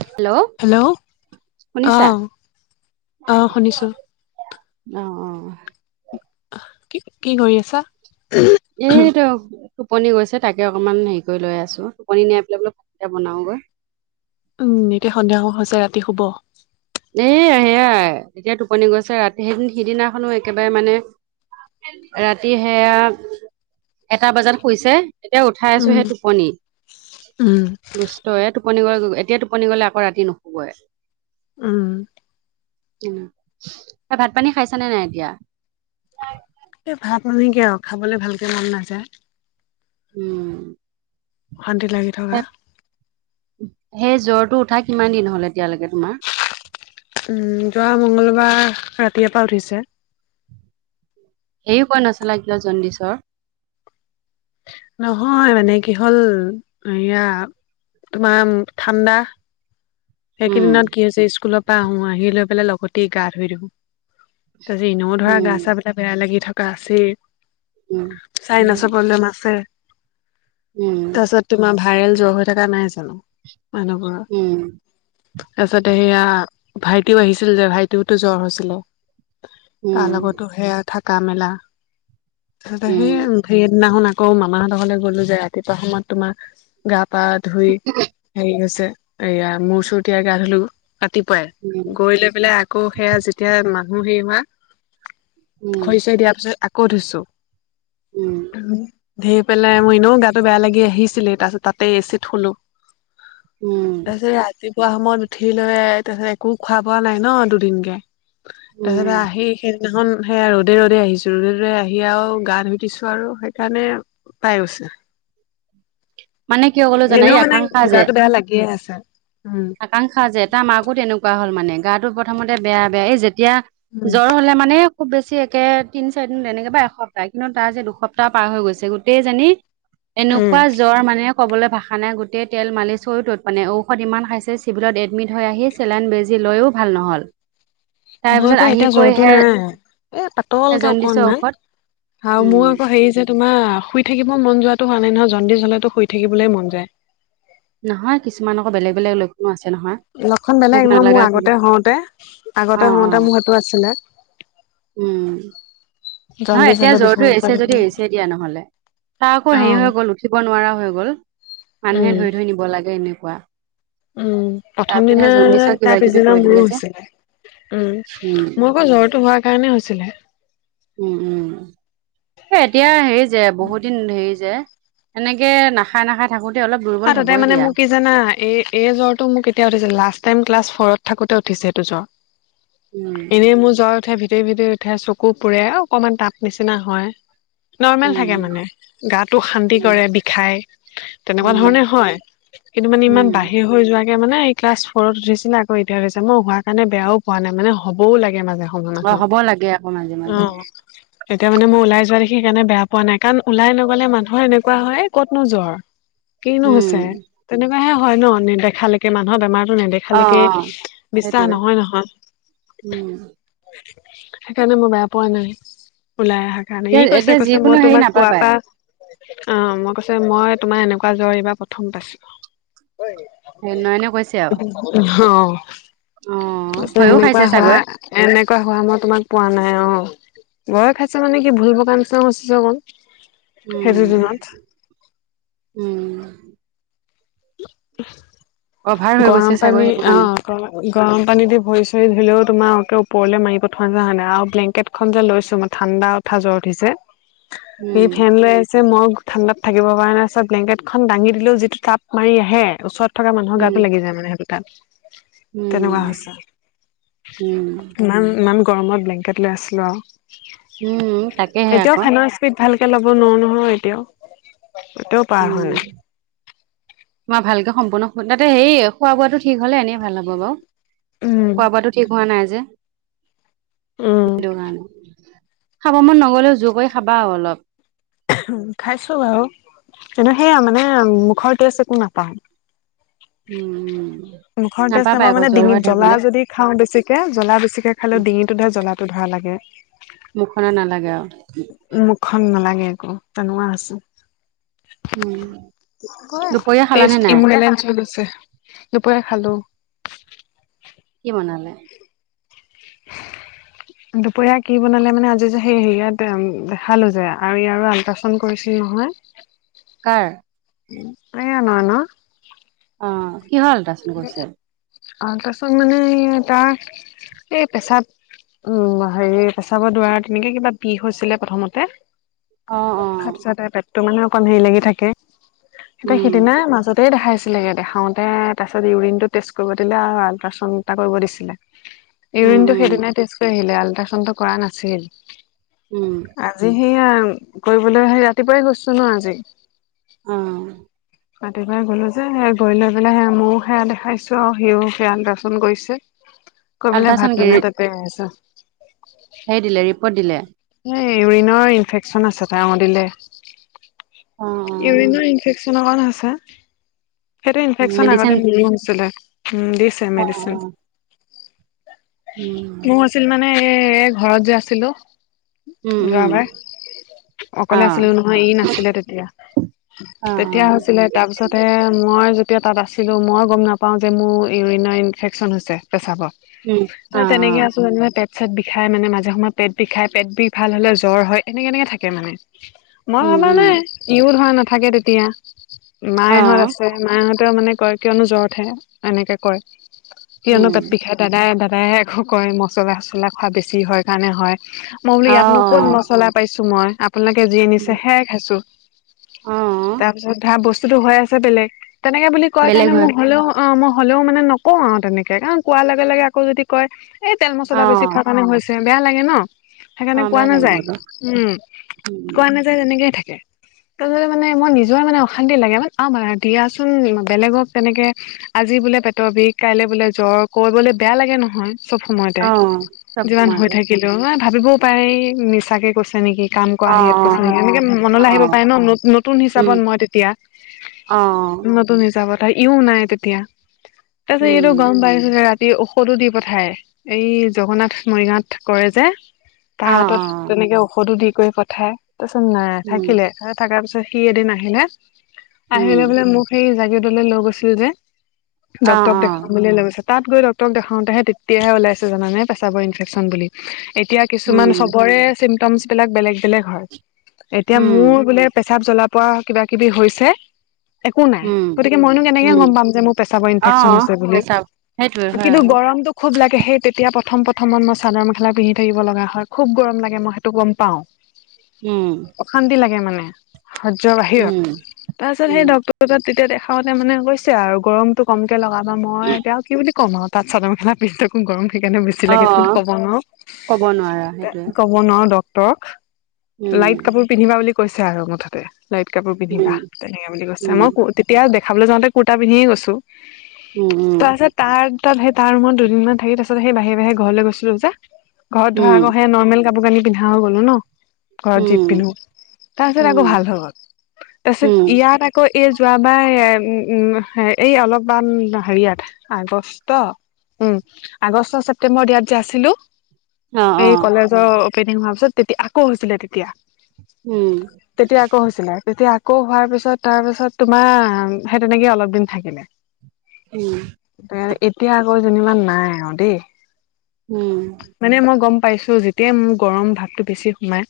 Hello hello অ শুনিছা। অ শুনিছো অঁ'অঁ'অঁ' আহ কি কি কৰি আছা? এইটো টোপনি গৈছে তাকে অকনমান হেৰি কৰি লৈ আছো টোপনি নিয়াই পেলাই বোলো ভাতকেইটাকে বনাওঁ গৈ। উম, এতিয়া সন্ধিয়া হব হৈছে ৰাতি শুব। দেই সেয়াই এতিয়া টোপনি গৈছে ৰাতি সেইদ সিদিনাখনো একেবাৰে মানে ৰাতি সেয়া এটা বজাত শুইছে। এতিয়া উঠাই আছো উম সেই টোপনি। উম বোচ তই এ টোপনি গল এতিয়া টোপনি গ'লে আকৌ ৰাতি নুশুৱে। উম। তাই ভাত পানী খাইছা নে নাই এতিয়া? এই ভাত মানে কি আৰু খাবলে ভালকে মন নাযায়। উম। শান্তিত লাগি থকা। সেই জ্বৰটো উঠা কিমান দিন হ'ল এতিয়ালৈকে তোমাৰ? উম, যোৱা মংগলবাৰে ৰাতিয়পা উঠিছে। হেৰিও কৈ নাছালা কিয় জণ্ডিছৰ? নহয় মানে কি হ'ল হেইয়া তোমাৰ ঠাণ্ডা উম, সেইকেইদিনত কি হৈছে স্কুলৰ পৰা আহো আহি লৈ পেলাই লগতে গা ধুই দিওঁ। তাৰপিছত ইনেও ধৰা গা উম, চা বিলাক বেয়া লাগি থকা আছেই। উম, চাইনাছৰ প্ৰব্লেম আছে, উম। তাৰিছত তোমাৰ ভাইৰেল জ্বৰ হৈ থকা নাই জানোঁ? মানুহবোৰৰ। উম। তাৰপিছতে সেয়া ভাইটিও আহিছিল যে ভাইটিওতো জ্বৰ হৈছিলে। তাৰ লগতো সেয়া থাকা মেলা, তাৰপাছত সেই সেইদিনাখন আক আকৌ মামাহঁতৰ ঘৰলে গ'লো যে ৰাতিপুৱা সময়ত তোমাৰ গা পা ধুই হেৰি হৈছে এইয়া মুৰ চুৰ তিয়াই গা ধুলো ৰাতিপুৱাই, গৈ লৈ পেলাই আকৌ সেয়া যেতিয়া মানুহ হেৰি হোৱা, খৰিচৰি দিয়াৰ পিছত আকৌ ধুইছো। ধেই পেলাই মোৰ এনেও গাত তো বেয়া লাগি আহিছিলে তাৰ পাছত তাতে এ চিত শুলোঁ। উম। তাৰপিছত ৰাতিপুৱা সময়ত উঠি লৈ তাৰপিছত একো খোৱা বোৱা নাই ন দুদিনকে। তাৰপিছতে আহি সে সেইদিনাখন সেয়া ৰ'দে ৰ'দে আহিছোঁ ৰ'দে ৰ'দে আহি আৰু গা ধুই দিছোঁ আৰু সেইকাৰণে পাই গৈছে। মনে কিয় কল এনেও মানে গাটো বেয়া লাগিয়ে আছে, উম। আকাংক্ষা যে তাৰ মাকো তেনেকুৱা হল মানে গাতো প্ৰথমতে বেয়া বেয়া এই যেতিয়া জ্বৰ হ'লে মানে খুব বেছি একে তিনি চাৰিদিন তেনেকে বা এসপ্তাহ কিন্তু তাৰ যে দুসপ্তাহ পাৰ হৈ গৈছে গোটেইজনী উম, এনেকুৱা জ্বৰ মানে কবলৈ ভাষা নাই গোটেই তেল মালিছ কৰিও তত পোৱা নাই, ঔষধ ইমান খাইচ চিভিলত এডমিট হৈ আহি চেলেন বেজি লৈয়ো ভাল নহ'ল। তাৰ মই পিছত আকৌ আহি এতিয়া কৈ জ্বৰটো হে নাই এ, পাতলকে জণ্ডিচৰ অকণ মান। ঔষধ আৰু মোৰ উম আকৌ হেৰী যে তোমাৰ শুই থাকিব মন যোৱাটো হোৱা নাই নহয় জণ্ডিজ হ'লেতো শুই থাকিবলেই মন যায়। নহয় কিছুমান আকৌ বেলেগ বেলেগ লক্ষণো আছে নহয়। লক্ষণ ভোক বেলেগ নহয় মোৰ নালাগা কিবা আগতে হওঁতে অ আগতে অ হওঁতে মোৰ সেইটো আছিলে। উম, নহয় জণ্ডিছ এতিয়া হলে জ্বৰটো বিচনাত এৰিছে পৰি যদি থাকিব এৰিছে দিয়া নহলে। তাৰ আকৌ অ হেৰি হৈ গল উঠিব নোৱাৰা হৈ গল, মানুহে উম ধৰি ধৰি নিব লাগে এনেকুৱা। উম প্ৰথম তাৰপিছতহে দিনাৰ জণ্ডিচৰ কিবা তাৰ কিবি পিছদিনা কৰি মোৰো দিলে যে হৈছিলে। উম উম মই আকৌ লৰটো হোৱাৰ কাৰণে হৈছিলে। উম উম এ এতিয়া হেৰি যে বহুত দিন হেৰি যে। সেনেকে নাখায় নাখায়। থাকোতে অলপ। দুৰ্বল হাততে হ'বই মানে দিয়া মোক কি। জানা এ এই জ্বৰ টো মোক এতিয়া উঠিছে লাষ্ট টাইম ক্লাছ ফ'ৰত থাকোতে উঠিছে এইটো জ্বৰ। উম এনেই মোৰ জ্বৰ উঠে ভিতৰি ভিতৰি উঠে চকু পুৰে অকমান তাপ নিচিনা হয়। নৰ্মেল উম থাকে মানে গাটো শান্তি উম কৰে বিষাই। এনেকুৱা উম ধৰণে হয় কিন্তু মানে ইমান উম বাহিৰ। হৈ যোৱাকে মানে ক্লাছ ফৰত উঠিছিলে আকৌ এতিয়াছে মই হোৱাৰ কাৰণে বেয়াও পোৱা নাই মানে হ'বও লাগে মাজে। অ হ'ব লাগে আকৌ মাজে [inaudible] অ। মাজে তেতিয়া মানে মই ওলাই যোৱা দেখি সেইকাৰণে বেয়া পোৱা নাই কাৰণ ওলাই নগ'লে মানুহৰ এনেকুৱা হয় কতনো জ্বৰ। কিনো উম হৈছে তেনেকুৱা হে হয় নেদেখালেকে মানুহৰ বেমাৰতো নেদে। অ অ খালেকে বিশ্বাস সেইটোৱে নহয় নহয়। উম সেইকাৰণে মই বেয়া পোৱা নাই ওলাই আহা। কাৰণে এতিয়া হি কৈছে এতিয়া কৈছে যিকোনো মই হেৰি তোমাক কোৱা নাপাবাই পা। অ মই কৈছে মই তোমাৰ এনেকুৱা জ্বৰ এইবাৰ প্ৰথম পাইছো। এ নয়নে কৈছে আৰু। অ অ [inaudible] ভয়ো সেনেকুৱা খাইছে হোৱা। চাগৈ এনেকুৱা হোৱা মই তোমাক পোৱা নাই অ। ভয় খাইছ মানে কি ভুল বকাৰনিচিনা [inaudible] অকণ সেইটো উম দিনত। উম। অভাৰ হৈ গৈছে গৰম চাগৈ পানী সেইটো অ। কাৰণে গৰ গৰম পানী দি ভৰি চৰি ধুলেও তোমাৰ ওপৰলে মাৰি পঠোৱা যা নাই আৰু ব্লেংকেট। খন যে লৈছো মই ঠাণ্ডা উঠা জ্বৰ উঠিছে ই উম ফেন লৈ আছে মই। ঠাণ্ডাত থাকিব পৰা নাই চ ব্লেংকেটখন দাঙি দিলেও যিটো তাপ মাৰি আহে ওচৰত থকা মানুহৰ গাত। উম [inaudible] যায় মানে সেইটো তাত। উম তেনেকুৱা হৈছে উম ইমান ইমান গৰমত ব্লেং। কেত লৈ আছিলো আৰু উম তাকেহে এতিয়াও আকৌ ফেনৰ। পিত ভালকে ল'ব নোৱাৰো নহয় এতিয়াও। পাৰা হোৱা নাই। উম। মই ভালকে সম্পূৰ্ণ তাতে হেৰি খোৱা বোৱাটো ঠিক হলে এনেই ভাল হব বাৰু। খোৱা বোৱাটো ঠিক হোৱা নাই যে উম সেইটো কাৰণে। খাব মন নগ'লেও জোৰ কৰি খাবা ৰো অলপ। খাইছো বাৰু কিন্তু সেয়া মানে মুখৰ টেষ্ট একো নাপাওঁ। উম উম। মুখৰ তেজ নাপা মানে ডিঙিত জ্বলা যদি। খাওঁ বেছিকে জ্বলা বেছিকে খালে ডিঙিটোতে জ্বলাটো ধৰা লাগে। মুখনৰ নালাগে আৰু। মুখন নালাগে একো তেনেকোৱা হৈছে। উম গয় দুপৰীয়া খালানে টেষ্ট নাই [inaudible] দুপৰীয়া খালো। কি বনালে। [inaudible] দুপৰীয়া কি বনালে মানে আজি যে হে হেইয়াতটে দেখালো যে আৰু ইয়াৰো আল্টছ। চাউণ্ড কৰিছিল নহয় কাৰ উ এ আমা ন অ কি হল তা আল্ট্ৰাছাউণ্ড মানে সে তাৰ এ পেচাব উম হেৰি পেচাবৰ দ্বাৰত তেনেকে কিবা বিষ হৈছিলে প্ৰথমতে অ অ তাপিছতে পেটটো মানে অকমান হেৰি লাগি থাকে এতিয়া উম সিদিনাই মাজত টেই দেখাইছিলেগে দেখাওঁতে তাৰপিছত ইউৰিনটো টেষ্ট কৰিব দিলে আৰু আল্ট্ৰাচাউণ্ড এটা কৰিব দিছিলে উম ইউৰিনটো উম সেইদিনাই টেষ্ট কৰি আহিলে আল্ট্ৰাচাউডটো কৰা নাছিল উম আজি সেইয়া কৰিবলৈ সেই ৰাতিপুৱাই গৈছো ন আজি অহ ৰাতিপুৱাই গ'লো যে সেই গৈ লৈ পেলাই হেয়া মইও সেয়া দেখাইছো আৰু সিও সেয়া আল্ট্ৰাছাউণ্ড কৰিছে কৰি পেলাই আল্ট্ৰাচাউণ্ড ভাত মানে তাত তে আছো সেই দিলে ৰিপৰ্ট দিলে এ ইউৰিনৰ ইনফেকচন আছে তাৰ অ দিলে অ অ ইউৰিনৰ ইনফেকচন কাৰনে হৈছে সেইটো ইনফেকচন মেডিচিন আগতে মোৰো হৈছিলে উম দিছে অ অ মেডিচিন উম মোৰ আছিল মানে এ ঘৰত যে আছিলো উম উম যোৱাবাৰ অ অকলে আছিলো নহয় ই নাছিলে তেতিয়া অ অ তেতিয়া হৈছিলে তাৰপিছতে মই যেতিয়া তাত আছিলোঁ মই গম নাপাওঁ যে মোৰ ইউৰিনৰ ইনফেকচন হৈছে উম পেছাবত অ তে অ তেনেকে আছো যেনিবা তেপ চেত বিষাই মানে মাজে সময়ে পেট বিষাই পেট বিষ ভাল হলে জ্বৰ হয় এনেকে এনেকে থাকে মানে মই উম ভাবা উম নাই, ইও ধৰা নাথাকে তেতিয়া অ মায়েহঁত আছে। মায়ে হঁতেও মানে কয়, কিয়নো জ্বৰ উঠে, এনেকে কয়! কিয়নো উম পেট বিষাই। দাদাই, দাদাই আকৌ কয়, মছলা, চছলা খোৱা বেছি হয় কাৰণে হয়। মই বোলো অ ইয়াতনো অ কত মছলা পাইছো মই, আপোনালোকে যি নিছে সেয়াই খাইছো। অ তাৰ পিছত ধাৰ বস্তুতো হৈ আছে বেলেগ! তেনেকে বুলি কয় বেলেগ কাৰণে হয় মই হলেও অ মই হ'লেও মানে নকওঁ আৰু তেনেকে কাৰণ কোৱাৰ লগে লগে আকৌ যদি কয় এই তেল অ মছলা বেছি খোৱা কাৰণে হৈছে বেয়া লাগে ন অ সেইকাৰণে কোৱা বেয়া নাযায় লাগিবতো উম কোৱা নাযায় তেনেকেই থাকে তাপাছতে মানে মই নিজৰে মানে অশান্তি লাগে মান আৰু দিয়াচোন বেলেগক তেনেকে আজি বোলে পেটৰ বিষ, কাইলে বোলে জ্বৰ, কৰবলৈ বেয়া লাগে নহয়। চব সময়তে অ চব যিবান হৈ সময়তে থাকিল। নহয় ভাবিবও পাৰেই, মিছাকে কৈছে নেকি, কাম কৰা অ হেৰিয়ত কৈছে অ নেকি এনেকে অ মনলৈ আহিব পাই ন ন নতুন উম হিচাপত মই তেতিয়া অ নতুন হিচাপত! তা ইও নাই তেতিয়া। তাৰ পিছত উম এইটো গম পাইছিলে ৰাত সি ঔষধো দি পঠায়, এই জগন্নাথ মৰিগাওঁত কৰে যে, কাহ অ হাতত অ তেনেকে ঔষধো দি কৰি পঠায়, তাৰপিছত নাই উম, থাকিলে। তাতে থাকাৰ পিছত সি এদিন আহিলে! আহি উম, লৈ পিলে মোক, সেই জাগীৰোড লৈ গৈছিল যে, অ', ডক্তৰ দেখাম অ', বুলিয়ে লৈ গৈছে। তাত গৈ ডক্তৰক দেখাওতেহে তেতিয়াহে ওলাইছে জানানে, পেচাবৰ ইনফেকশচন বুলি। এতিয়া কিছুমান উম, চবৰে চিমটমচ বিলাক বেলেগ বেলেগ হয়। এতিয়া মোৰ উম, বোলে পেচাব জ্বলা-পোৰা কিবা-কিবি হৈছে। একো নাই, উম, গতিকে মইনো কেনেকৈ গম উম, পাম যে মোৰ পেচাবৰ ইনফেকচন অ', হৈছে বুলি। পেচাব সেইটোৱে হয় কিন্তু আকৌ। গৰমটো খুব লাগে সেই তেতিয়া প্ৰথম প্ৰথমত মই চাদৰ-মেখেলা পিন্ধি থাকিব লগা হয়। খুব গৰম লাগে মই সেইটো গম পাওঁ। উম। অশান্তি লাগে মানে। সহ্য বাহিৰত। উম, তাৰপিছত সেই উম, ডক্তৰ তেতিয়া দেখাওঁতে মানে কৈছে আৰু গৰমটো কমকে লগাবা। মই এতিয়া কি বুলি কম আৰু তাত চাদৰ-মেখেলা পিন্ধি থাকোঁ। গৰম সেইকাৰণে বেছি লাগে বুলি অ', ক'ব নোৱাৰোঁ। ক'ব নোৱাৰা তে সেইটোৱে, ক'ব নোৱাৰো দক টক উম, লাইট কাপোৰ পিন্ধিবা বুলি কৈছে আৰু মুঠতে। লাইট কাপোৰ পিন্ধিবা উম, তেনেকে বুলি কৈছে। উম, মই কু তেতিয়া দেখাবলৈ যাওঁতে কুৰ্তা পিন্ধিয়ে গৈছোঁ। উম, তাৰপাছত তাৰ টাত সেই তাৰ ৰুমত দুদিনমান থাকি। তাৰ পিছত সেই বাহিৰে বাহিৰে ঘৰলৈ গৈছিলো যে। ঘৰত ধৰা উম, আকৌ সেই নৰ্মেল কাপোৰ-কানি পিন্ধা হৈ গলো ন! ঘৰত যি উম, পিন্ধো। তাৰপিছত উম, আকৌ উম, ভাল হৈ গল। তাৰপিছত উম, ইয়াত আক আকৌ এই যোৱাবাৰ এই উম উম হে এইয়া অলপমান হেৰিয়াত? আগষ্ট উম আগষ্ট, ছেপ্টেম্বৰ ইয়াত যে আছিলো? অ', এই অ', কলেজৰ অপেনিং হোৱাৰ পিছত তেতিয়া আকৌ হৈছিলে তেতিয়া। উম! তেতিয়া আকৌ হৈছিলে। তেতিয়া আকৌ হোৱাৰ পিছত তাৰ পিছত তোমাৰ সেই তেনেকে অলপ দিন থাকিলে। উম। এতিয়া আকৌ যেনিবা নাই আৰু দেই। উম! মানে মই গ'ম পাইছো। যেতিয়াই মোৰ গৰম ভাৱটো বেছি সোমাই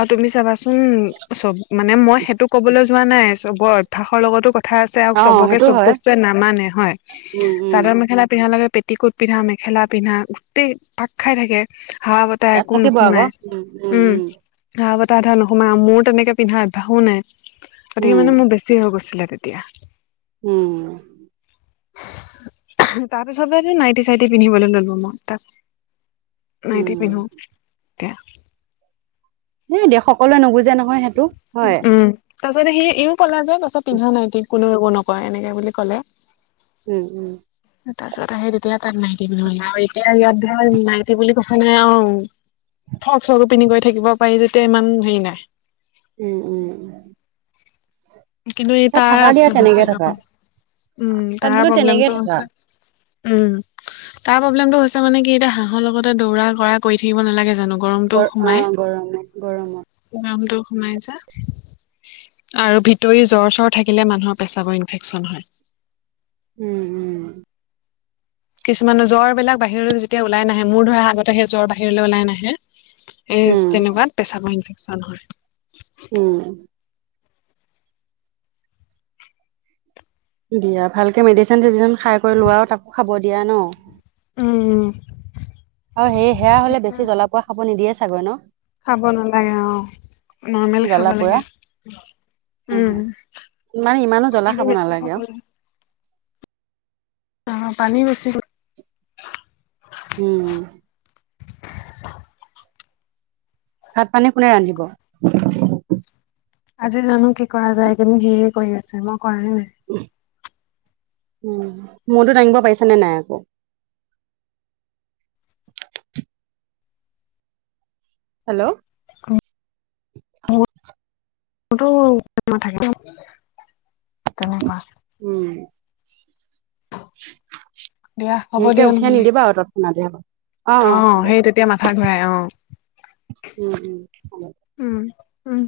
আৰু তুমি চাবাচোন উম চব মানে মই সেইটো কবলৈ যোৱা নাই চবৰ অভিয়াসৰ লগতো কথা কথা আছে আৰু অ', চবকে সেইটো চব হয়, বস্তুৱে নামানে হয়। উম, উম, চাদৰ মেখেলা পিন্ধাৰ লগকে পেইট টিকুট পিন্ধা, মেখেলা পিন্ধা, গোটেই পাক খাই থাকে হাৱা বতাহ তাই একো নোসোমাই। উম হাৱা-বতাহ এটা নোসোমাই আৰু মোৰ তেনেকে পিন্ধা অভ্যাসো নাই। গতিকে উম, মানে মোৰ বেছি চিও গৈছিলে তেতিয়া। উম। তাৰ পিছতেটো নাইটি-চাইটি পিন্ধিবলৈ ললো। মই তাক নাইট পিন্ধো উম, এতিয়া। এ দেশ সকলোৱে নুবুজে নহয় সেইটো। হয়, উম তাৰ পিছত সি ইও কলা যে তাৰ পিছত পিন্ধা নাইকি কোনেও নকয় এনেকে বুলি ক'লে। উম উম। তাৰপিছত আহি তেতিয়া তাত নাইটি পিন্ধো। এতিয়া ইয়াত ধৰা নাইটী বুলি কথা নাই আৰু। ফ্ৰক-চকো পিন্ধি কৰি থাকিব পাৰি যেতিয়া ইমান হেৰি নাই। উম উম উম। কিন্তু এই তাৰ আছে হৈছে অকন উম তাত তাৰ বোলো তেনেকে প্ৰব্লেমটো থাকা হৈছে। উম! তাৰ প্ৰব্লেমটো হৈছে মানে কি এতিয়া হাঁহৰ লগতে দৌৰা কৰা কৰি থাকিব নালাগে জানো। গৰমটো গ অ গৰমত গৰমত। নামটো সোমাইছা। আৰু ভিতৰি জ্বৰ চ্বৰ থাকিলে মানুহৰ পেচাবৰ ইনফেকচন হয় উম উম কিছুমানে জ্বৰ বিলাক বাহিৰলৈ যেতিয়া ওলাই নাহে মোৰ ধৰা আগতে সেই জ্বৰ বাহিৰলৈ ওলাই নাহে এই উম তেনেকুৱাত পেছাবৰ ইনফেকশচন হয় উম দিয়া ভালকে মেডিচিন চেডিচন খাই কৰি লোৱা আৰু তাকো খাব দিয়া ন উম উম আৰু সে সেয়া হলে সেইটোৱে বেছি জ্বলা পোৰা খাব নিদিয়ে চাগৈ ন খাব নালাগে অ নৰ্মেল খাব জ্বলা পোৰা লাগে উম মানে ইমানো জ্বলা পানো বেছি নালাগে খাব আৰু অ পানী বেছি উম ভাত পানী কোনে ৰান্ধিব আজি জানো কি কৰা যায় এই কেইদিন সি কৰি আছে মই কৰাই নাই উ মোৰতো দাঙিব পাৰিছ নে নাই আকৌ হেল্ল' অ মোৰোতো থাকে দ তেনেকুৱা উম দিয়া হ'ব সেকে দিয়া উঠিয়াই নহ'লে। নিদিবা আৰু তাত নাধে অ সেই তেতিয়া মাথা ঘূৰাই অ উম উম হব উম উম